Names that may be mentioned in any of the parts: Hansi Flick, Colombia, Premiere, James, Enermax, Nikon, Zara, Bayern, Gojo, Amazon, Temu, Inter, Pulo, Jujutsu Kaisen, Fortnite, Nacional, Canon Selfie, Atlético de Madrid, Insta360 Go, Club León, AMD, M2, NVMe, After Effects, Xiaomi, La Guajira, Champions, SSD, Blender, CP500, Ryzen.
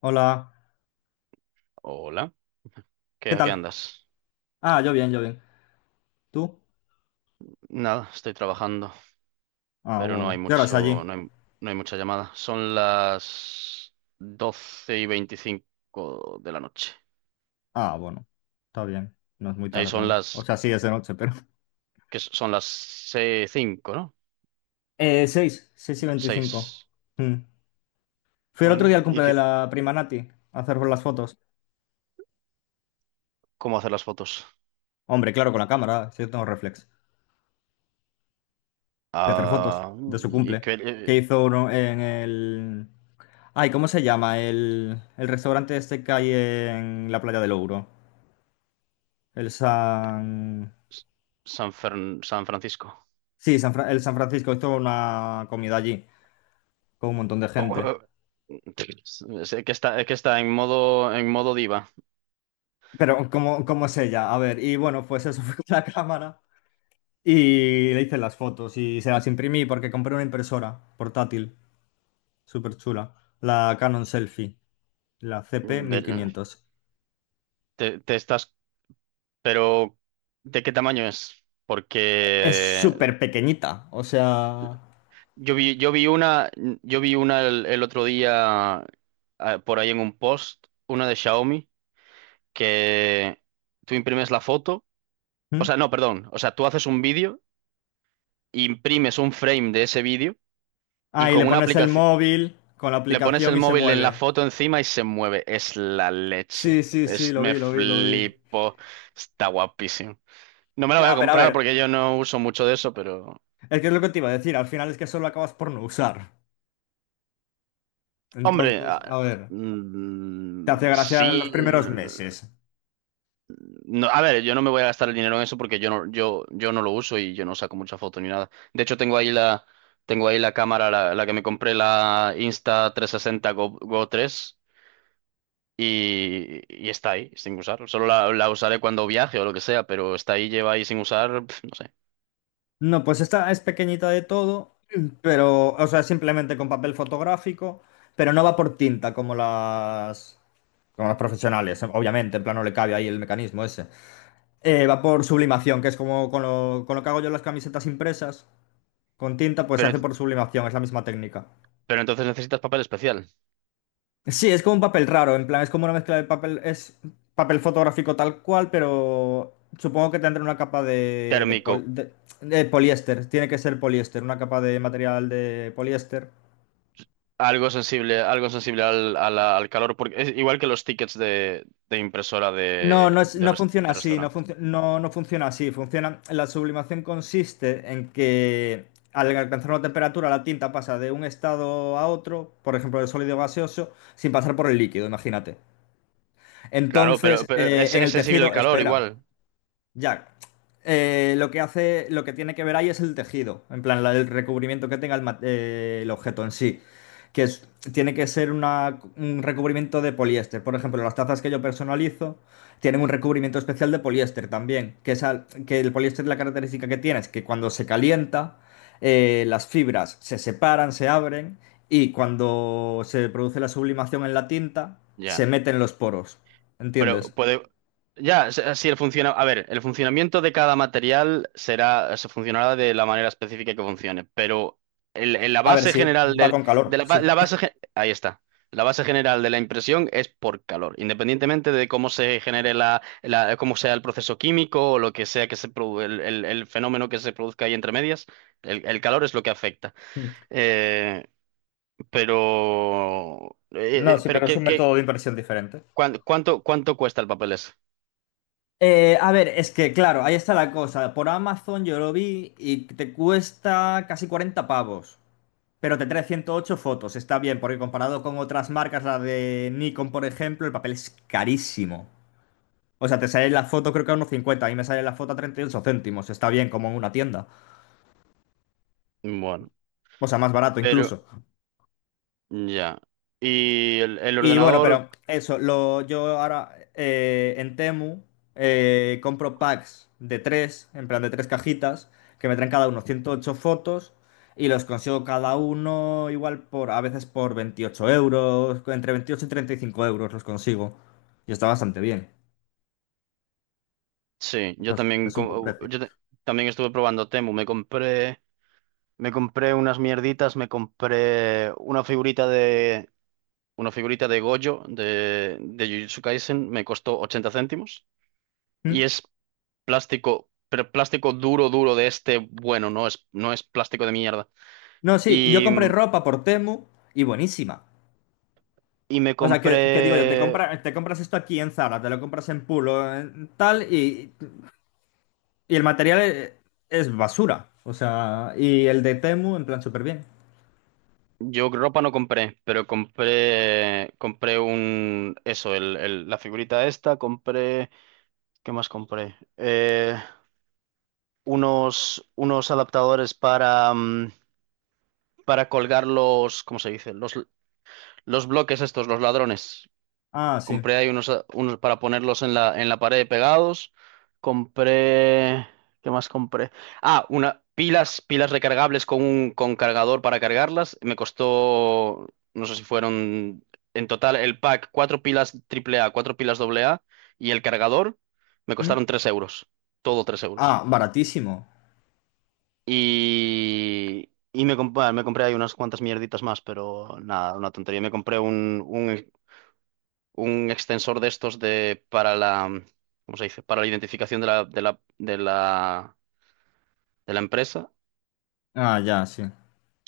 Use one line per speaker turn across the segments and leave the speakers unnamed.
Hola,
Hola. ¿qué,
¿qué
a qué
tal?
andas?
Ah, yo bien, yo bien. ¿Tú?
Nada, estoy trabajando,
Ah,
pero no hay
bueno. ¿Qué hora es
mucho,
allí?
no hay mucha llamada. Son las 12:25 de la noche.
Ah, bueno. Está bien. No es muy
Ahí
tarde
son
aún. O
las,
sea, sí, es de noche, pero.
que son las se- 5, ¿no?
Seis y 25.
6.
Mm. Fui el otro
Bueno,
día al
¿y
cumple de
qué,
la prima Nati a hacer las fotos.
cómo hacer las fotos?
Hombre, claro, con la cámara, si yo tengo reflex. Voy a hacer fotos
Ah,
de su
¿y
cumple.
qué,
Que
eh,
hizo uno en el. Ay, ¿cómo se llama? El restaurante este que hay en la playa del Ouro. El San.
San Francisco.
Sí, el San Francisco hizo una comida allí con un montón de gente.
¿Cómo- Sé que está en modo diva.
Pero ¿cómo es ella? A ver, y bueno, pues eso fue la cámara y le hice las fotos y se las imprimí porque compré una impresora portátil, súper chula, la Canon Selfie, la cp
Ve-
quinientos
Te estás Pero, ¿de qué tamaño es?
Es
Porque
súper pequeñita, o sea.
yo vi, yo vi una, yo vi una el otro día, por ahí en un post, una de Xiaomi, que tú imprimes la foto. O
¿Mm?
sea, no, perdón, o sea, tú haces un vídeo, imprimes un frame de ese vídeo, y
Ah, y le
con una
pones el
aplicación
móvil con la
le pones
aplicación
el
y se
móvil en la
mueve.
foto encima y se mueve. Es la leche.
Sí, sí, sí, lo
Me
vi, lo vi, lo vi.
flipo. Está guapísimo. No me la voy a
Ya, pero a
comprar
ver,
porque yo no uso mucho de eso, pero...
es que es lo que te iba a decir, al final es que eso lo acabas por no usar.
Hombre,
Entonces, a ver, te hace gracia los
sí.
primeros meses.
No, a ver, yo no me voy a gastar el dinero en eso porque yo no, yo no lo uso y yo no saco mucha foto ni nada. De hecho, tengo ahí la cámara, la que me compré, la Insta360 Go tres, y está ahí, sin usar. Solo la usaré cuando viaje o lo que sea, pero está ahí, lleva ahí sin usar, no sé.
No, pues esta es pequeñita de todo, pero, o sea, simplemente con papel fotográfico, pero no va por tinta como las, profesionales, obviamente, en plan no le cabe ahí el mecanismo ese. Va por sublimación, que es como con lo que hago yo las camisetas impresas, con tinta, pues se
Pero,
hace
ent-
por sublimación, es la misma técnica.
pero entonces necesitas papel especial,
Sí, es como un papel raro, en plan, es como una mezcla de papel, es papel fotográfico tal cual, pero supongo que tendrá una capa de, de,
térmico.
pol- de- de poliéster, tiene que ser poliéster, una capa de material de poliéster.
Algo sensible al calor, porque es igual que los tickets de impresora
No, no es, no funciona
de
así, no,
restaurante.
no, no funciona así, funciona, la sublimación consiste en que al alcanzar una temperatura la tinta pasa de un estado a otro, por ejemplo, de sólido a gaseoso, sin pasar por el líquido, imagínate.
Claro, pero,
Entonces, en
es
el
sensible al
tejido,
calor
espera.
igual.
Ya. Lo que hace, lo que tiene que ver ahí es el tejido, en plan, el recubrimiento que tenga el objeto en sí, que es- tiene que ser un recubrimiento de poliéster. Por ejemplo, las tazas que yo personalizo tienen un recubrimiento especial de poliéster también, que el poliéster la característica que tiene es que cuando se calienta, las fibras se separan, se abren y cuando se produce la sublimación en la tinta,
Ya.
se meten los poros.
Pero
¿Entiendes?
puede, Ya, si el funciona, a ver, el funcionamiento de cada material será, se funcionará de la manera específica que funcione, pero la
A ver
base
si
general
va
del,
con
de
calor,
la, ba-
sí.
la base general de la impresión es por calor, independientemente de cómo se genere cómo sea el proceso químico o lo que sea, que se produ- el fenómeno que se produzca ahí entre medias. El el calor es lo que afecta. Eh, pero, eh,
No,
eh,
sí,
pero
pero es
¿qué,
un
qué-
método de impresión diferente.
¿cuánto, cuánto cuesta el papel ese?
A ver, es que claro, ahí está la cosa. Por Amazon yo lo vi y te cuesta casi 40 pavos, pero te trae 108 fotos. Está bien, porque comparado con otras marcas, la de Nikon, por ejemplo, el papel es carísimo. O sea, te sale la foto creo que a unos 50, a mí me sale la foto a 38 céntimos. Está bien, como en una tienda.
Bueno.
O sea, más barato
pero
incluso.
Ya. Y el
Y bueno,
ordenador.
pero eso, lo, yo ahora en Temu compro packs de tres, en plan de tres cajitas, que me traen cada uno 108 fotos y los consigo cada uno igual por, a veces por 28 euros, entre 28 y 35 euros los consigo. Y está bastante bien.
Sí, yo
Es,
también,
es un buen precio.
también estuve probando Temu. Me compré unas mierditas, me compré una figurita de Gojo de Jujutsu Kaisen, me costó 80 céntimos. Y
¿Mm?
es plástico, pero plástico duro, duro de este. Bueno, no es plástico de mierda.
No, sí, yo
Y,
compré ropa por Temu y buenísima.
y me
O sea, que digo yo, te
compré
compra- te compras esto aquí en Zara, te lo compras en Pulo, en tal. Y el material es basura. O sea, y el de Temu, en plan, súper bien.
Yo ropa no compré, pero compré un, eso, la figurita esta, compré. ¿Qué más compré? Unos adaptadores para colgar los, ¿cómo se dice? Los bloques estos, los ladrones.
Ah, sí.
Compré ahí unos para ponerlos en la pared pegados. Compré. ¿Qué más compré? Ah, una, pilas recargables con un con cargador para cargarlas. Me costó, no sé si fueron en total el pack, cuatro pilas triple A, cuatro pilas doble A y el cargador. Me
¿Mm?
costaron 3 euros. Todo 3 euros.
Ah, baratísimo.
Me compré ahí unas cuantas mierditas más, pero nada, una tontería. Me compré un extensor de estos, de para la, ¿cómo se dice? Para la identificación de la empresa.
Ah, ya, sí.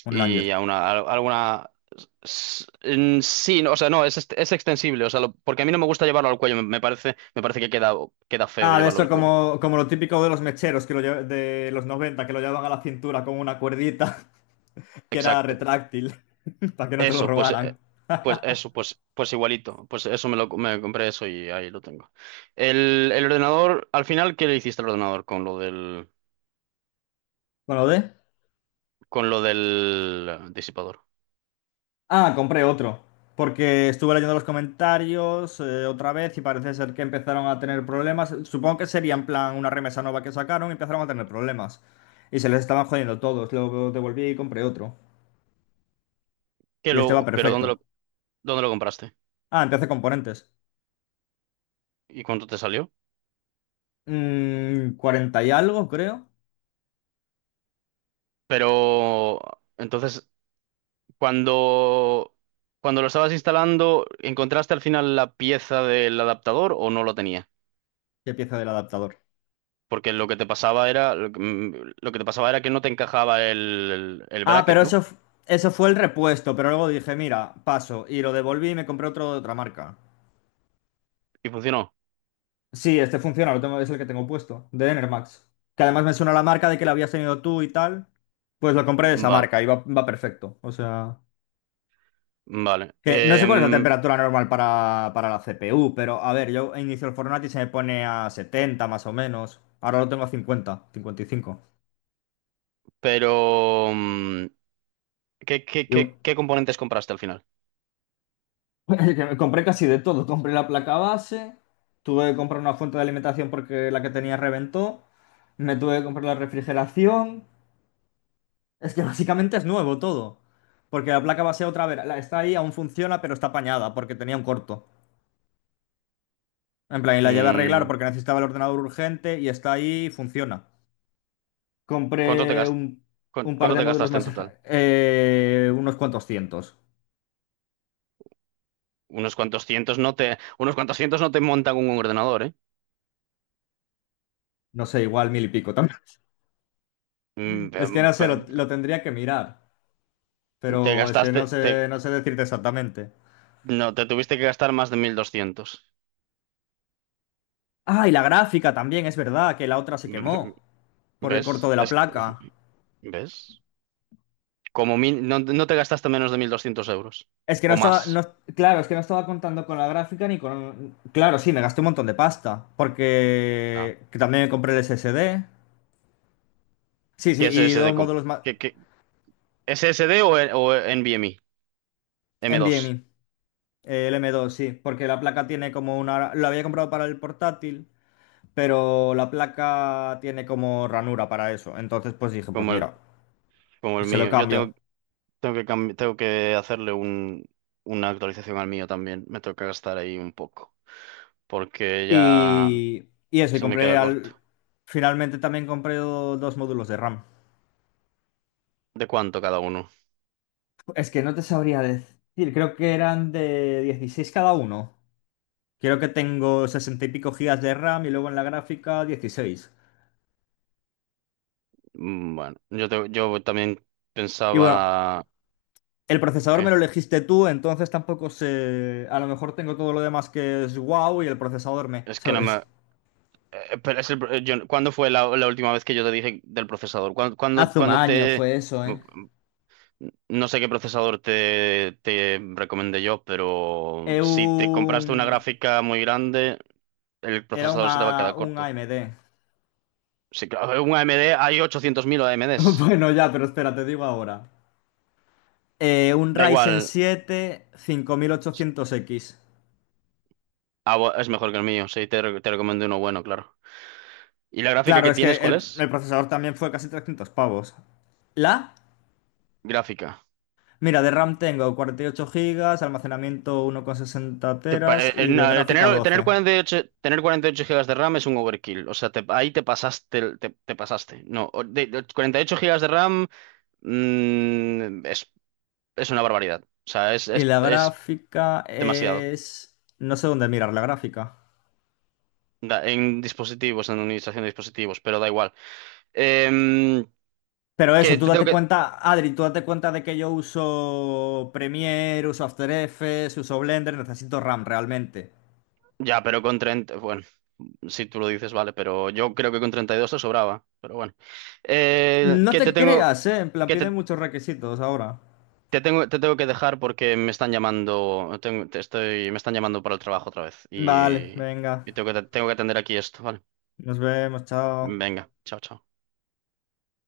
Un
Y
Langer.
a una, a alguna en sí, no, o sea, no, es, es extensible, o sea, porque a mí no me gusta llevarlo al cuello, me parece, que queda, queda feo
Ah, de
llevarlo
eso
al cuello.
como lo típico de los mecheros que de los 90 que lo llevaban a la cintura con una cuerdita que era
Exacto.
retráctil, para que no te lo
Eso, pues
robaran.
pues eso, pues pues igualito, pues eso me compré eso y ahí lo tengo. El ordenador, al final, ¿qué le hiciste al ordenador con lo del,
Bueno, ¿de?
disipador?
Ah, compré otro. Porque estuve leyendo los comentarios otra vez y parece ser que empezaron a tener problemas. Supongo que sería en plan una remesa nueva que sacaron y empezaron a tener problemas. Y se les estaban jodiendo todos. Lo devolví y compré otro.
Qué
Y este va
lo, pero ¿dónde lo
perfecto.
¿Dónde lo compraste?
Ah, empecé componentes.
¿Y cuánto te salió?
40 y algo, creo.
Pero entonces, cuando, cuando lo estabas instalando, ¿encontraste al final la pieza del adaptador o no lo tenía?
Y pieza del adaptador.
Porque lo que te pasaba era que no te encajaba
Ah,
bracket,
pero eso,
¿no?
eso fue el repuesto. Pero luego dije, mira, paso. Y lo devolví y me compré otro de otra marca.
Y funcionó.
Sí, este funciona, lo tengo, es el que tengo puesto, de Enermax. Que además me suena la marca de que la habías tenido tú y tal. Pues lo compré de esa
Vale,
marca y va perfecto. O sea,
vale.
que no sé cuál es la temperatura normal para la CPU, pero a ver, yo inicio el Fortnite y se me pone a 70 más o menos. Ahora lo tengo a 50, 55.
Pero, mm,
Yo
¿Qué componentes compraste al final?
que me compré casi de todo. Compré la placa base, tuve que comprar una fuente de alimentación porque la que tenía reventó, me tuve que comprar la refrigeración. Es que básicamente es nuevo todo. Porque la placa base otra vez, está ahí, aún funciona, pero está apañada porque tenía un corto. En plan, y la llevé a arreglar
Mm,
porque necesitaba el ordenador urgente y está ahí y funciona.
¿cuánto te
Compré
gas-
un, un par
¿Cuánto
de
te
módulos
gastaste en
más,
total?
unos cuantos cientos.
Unos cuantos cientos no te montan un ordenador, ¿eh?
No sé, igual mil y pico también.
Mm,
Es que
em,
no sé, lo,
pe-
lo tendría que mirar.
Te
Pero es que no
gastaste, te,
sé, no sé decirte exactamente.
no, te tuviste que gastar más de 1200.
Ah, y la gráfica también, es verdad, que la otra se
Mm,
quemó por el corto
¿Ves?
de la placa.
¿Ves? No, no te gastaste menos de 1200 euros
Es que no
o
estaba, no,
más.
claro, es que no estaba contando con la gráfica ni con. Claro, sí, me gasté un montón de pasta,
Ah.
porque que también me compré el SSD. Sí, sí,
¿Qué es
y
SSD?
dos módulos más.
¿Qué, qué, ¿SSD o NVMe? M2,
NVMe, el M.2, sí, porque la placa tiene como una. Lo había comprado para el portátil, pero la placa tiene como ranura para eso. Entonces, pues dije, pues
como el,
mira,
como el
se lo
mío.
cambio.
Tengo que tengo que hacerle una actualización al mío también. Me toca gastar ahí un poco, porque ya
Y eso, y
se me
compré
queda corto.
al. Finalmente también compré dos módulos de RAM.
¿De cuánto cada uno?
Es que no te sabría decir, creo que eran de 16 cada uno. Creo que tengo 60 y pico gigas de RAM y luego en la gráfica 16.
Bueno, yo también
Y bueno,
pensaba
el procesador me
que
lo elegiste tú, entonces tampoco sé. A lo mejor tengo todo lo demás que es wow y el procesador me,
es que no me...
¿sabes?
Pero es el pro- yo- ¿Cuándo fue la última vez que yo te dije del procesador?
Hace un
¿Cuándo
año
te...
fue eso, ¿eh?
mm, No sé qué procesador te recomendé yo, pero
Eh,
si te compraste una
un-
gráfica muy grande, el
Era un,
procesador se te va a quedar
A- un
corto.
AMD.
Sí, claro, un AMD, hay 800.000 AMDs.
Bueno, ya, pero espera, te digo ahora. Un
Da
Ryzen
igual.
siete cinco mil ochocientos x
Ah, es mejor que el mío, sí, te recomiendo uno bueno, claro. ¿Y la gráfica
Claro,
que
es que
tienes, cuál
el,
es?
el procesador también fue casi 300 pavos. ¿La?
Gráfica.
Mira, de RAM tengo 48 GB, almacenamiento 1,60 teras y de
No, el
gráfica 12.
tener 48 gigas de RAM es un overkill. O sea, ahí te pasaste, te pasaste. No, de 48 gigas de RAM, mm, es, es una barbaridad. O sea,
Y la
es
gráfica
demasiado.
es. No sé dónde mirar la gráfica.
En administración de dispositivos, pero da igual. Em,
Pero
que
eso, tú
te tengo
date
que...
cuenta, Adri, tú date cuenta de que yo uso Premiere, uso After Effects, uso Blender, necesito RAM realmente.
Ya, pero con 30... Bueno, si tú lo dices, vale, pero yo creo que con 32 te sobraba. Pero bueno.
No
Que
te
te tengo...
creas, en plan, piden muchos requisitos ahora.
Te tengo que dejar porque me están llamando, me están llamando para el trabajo otra vez,
Vale, venga.
y tengo tengo que atender aquí esto, ¿vale?
Nos vemos, chao.
Venga, chao, chao.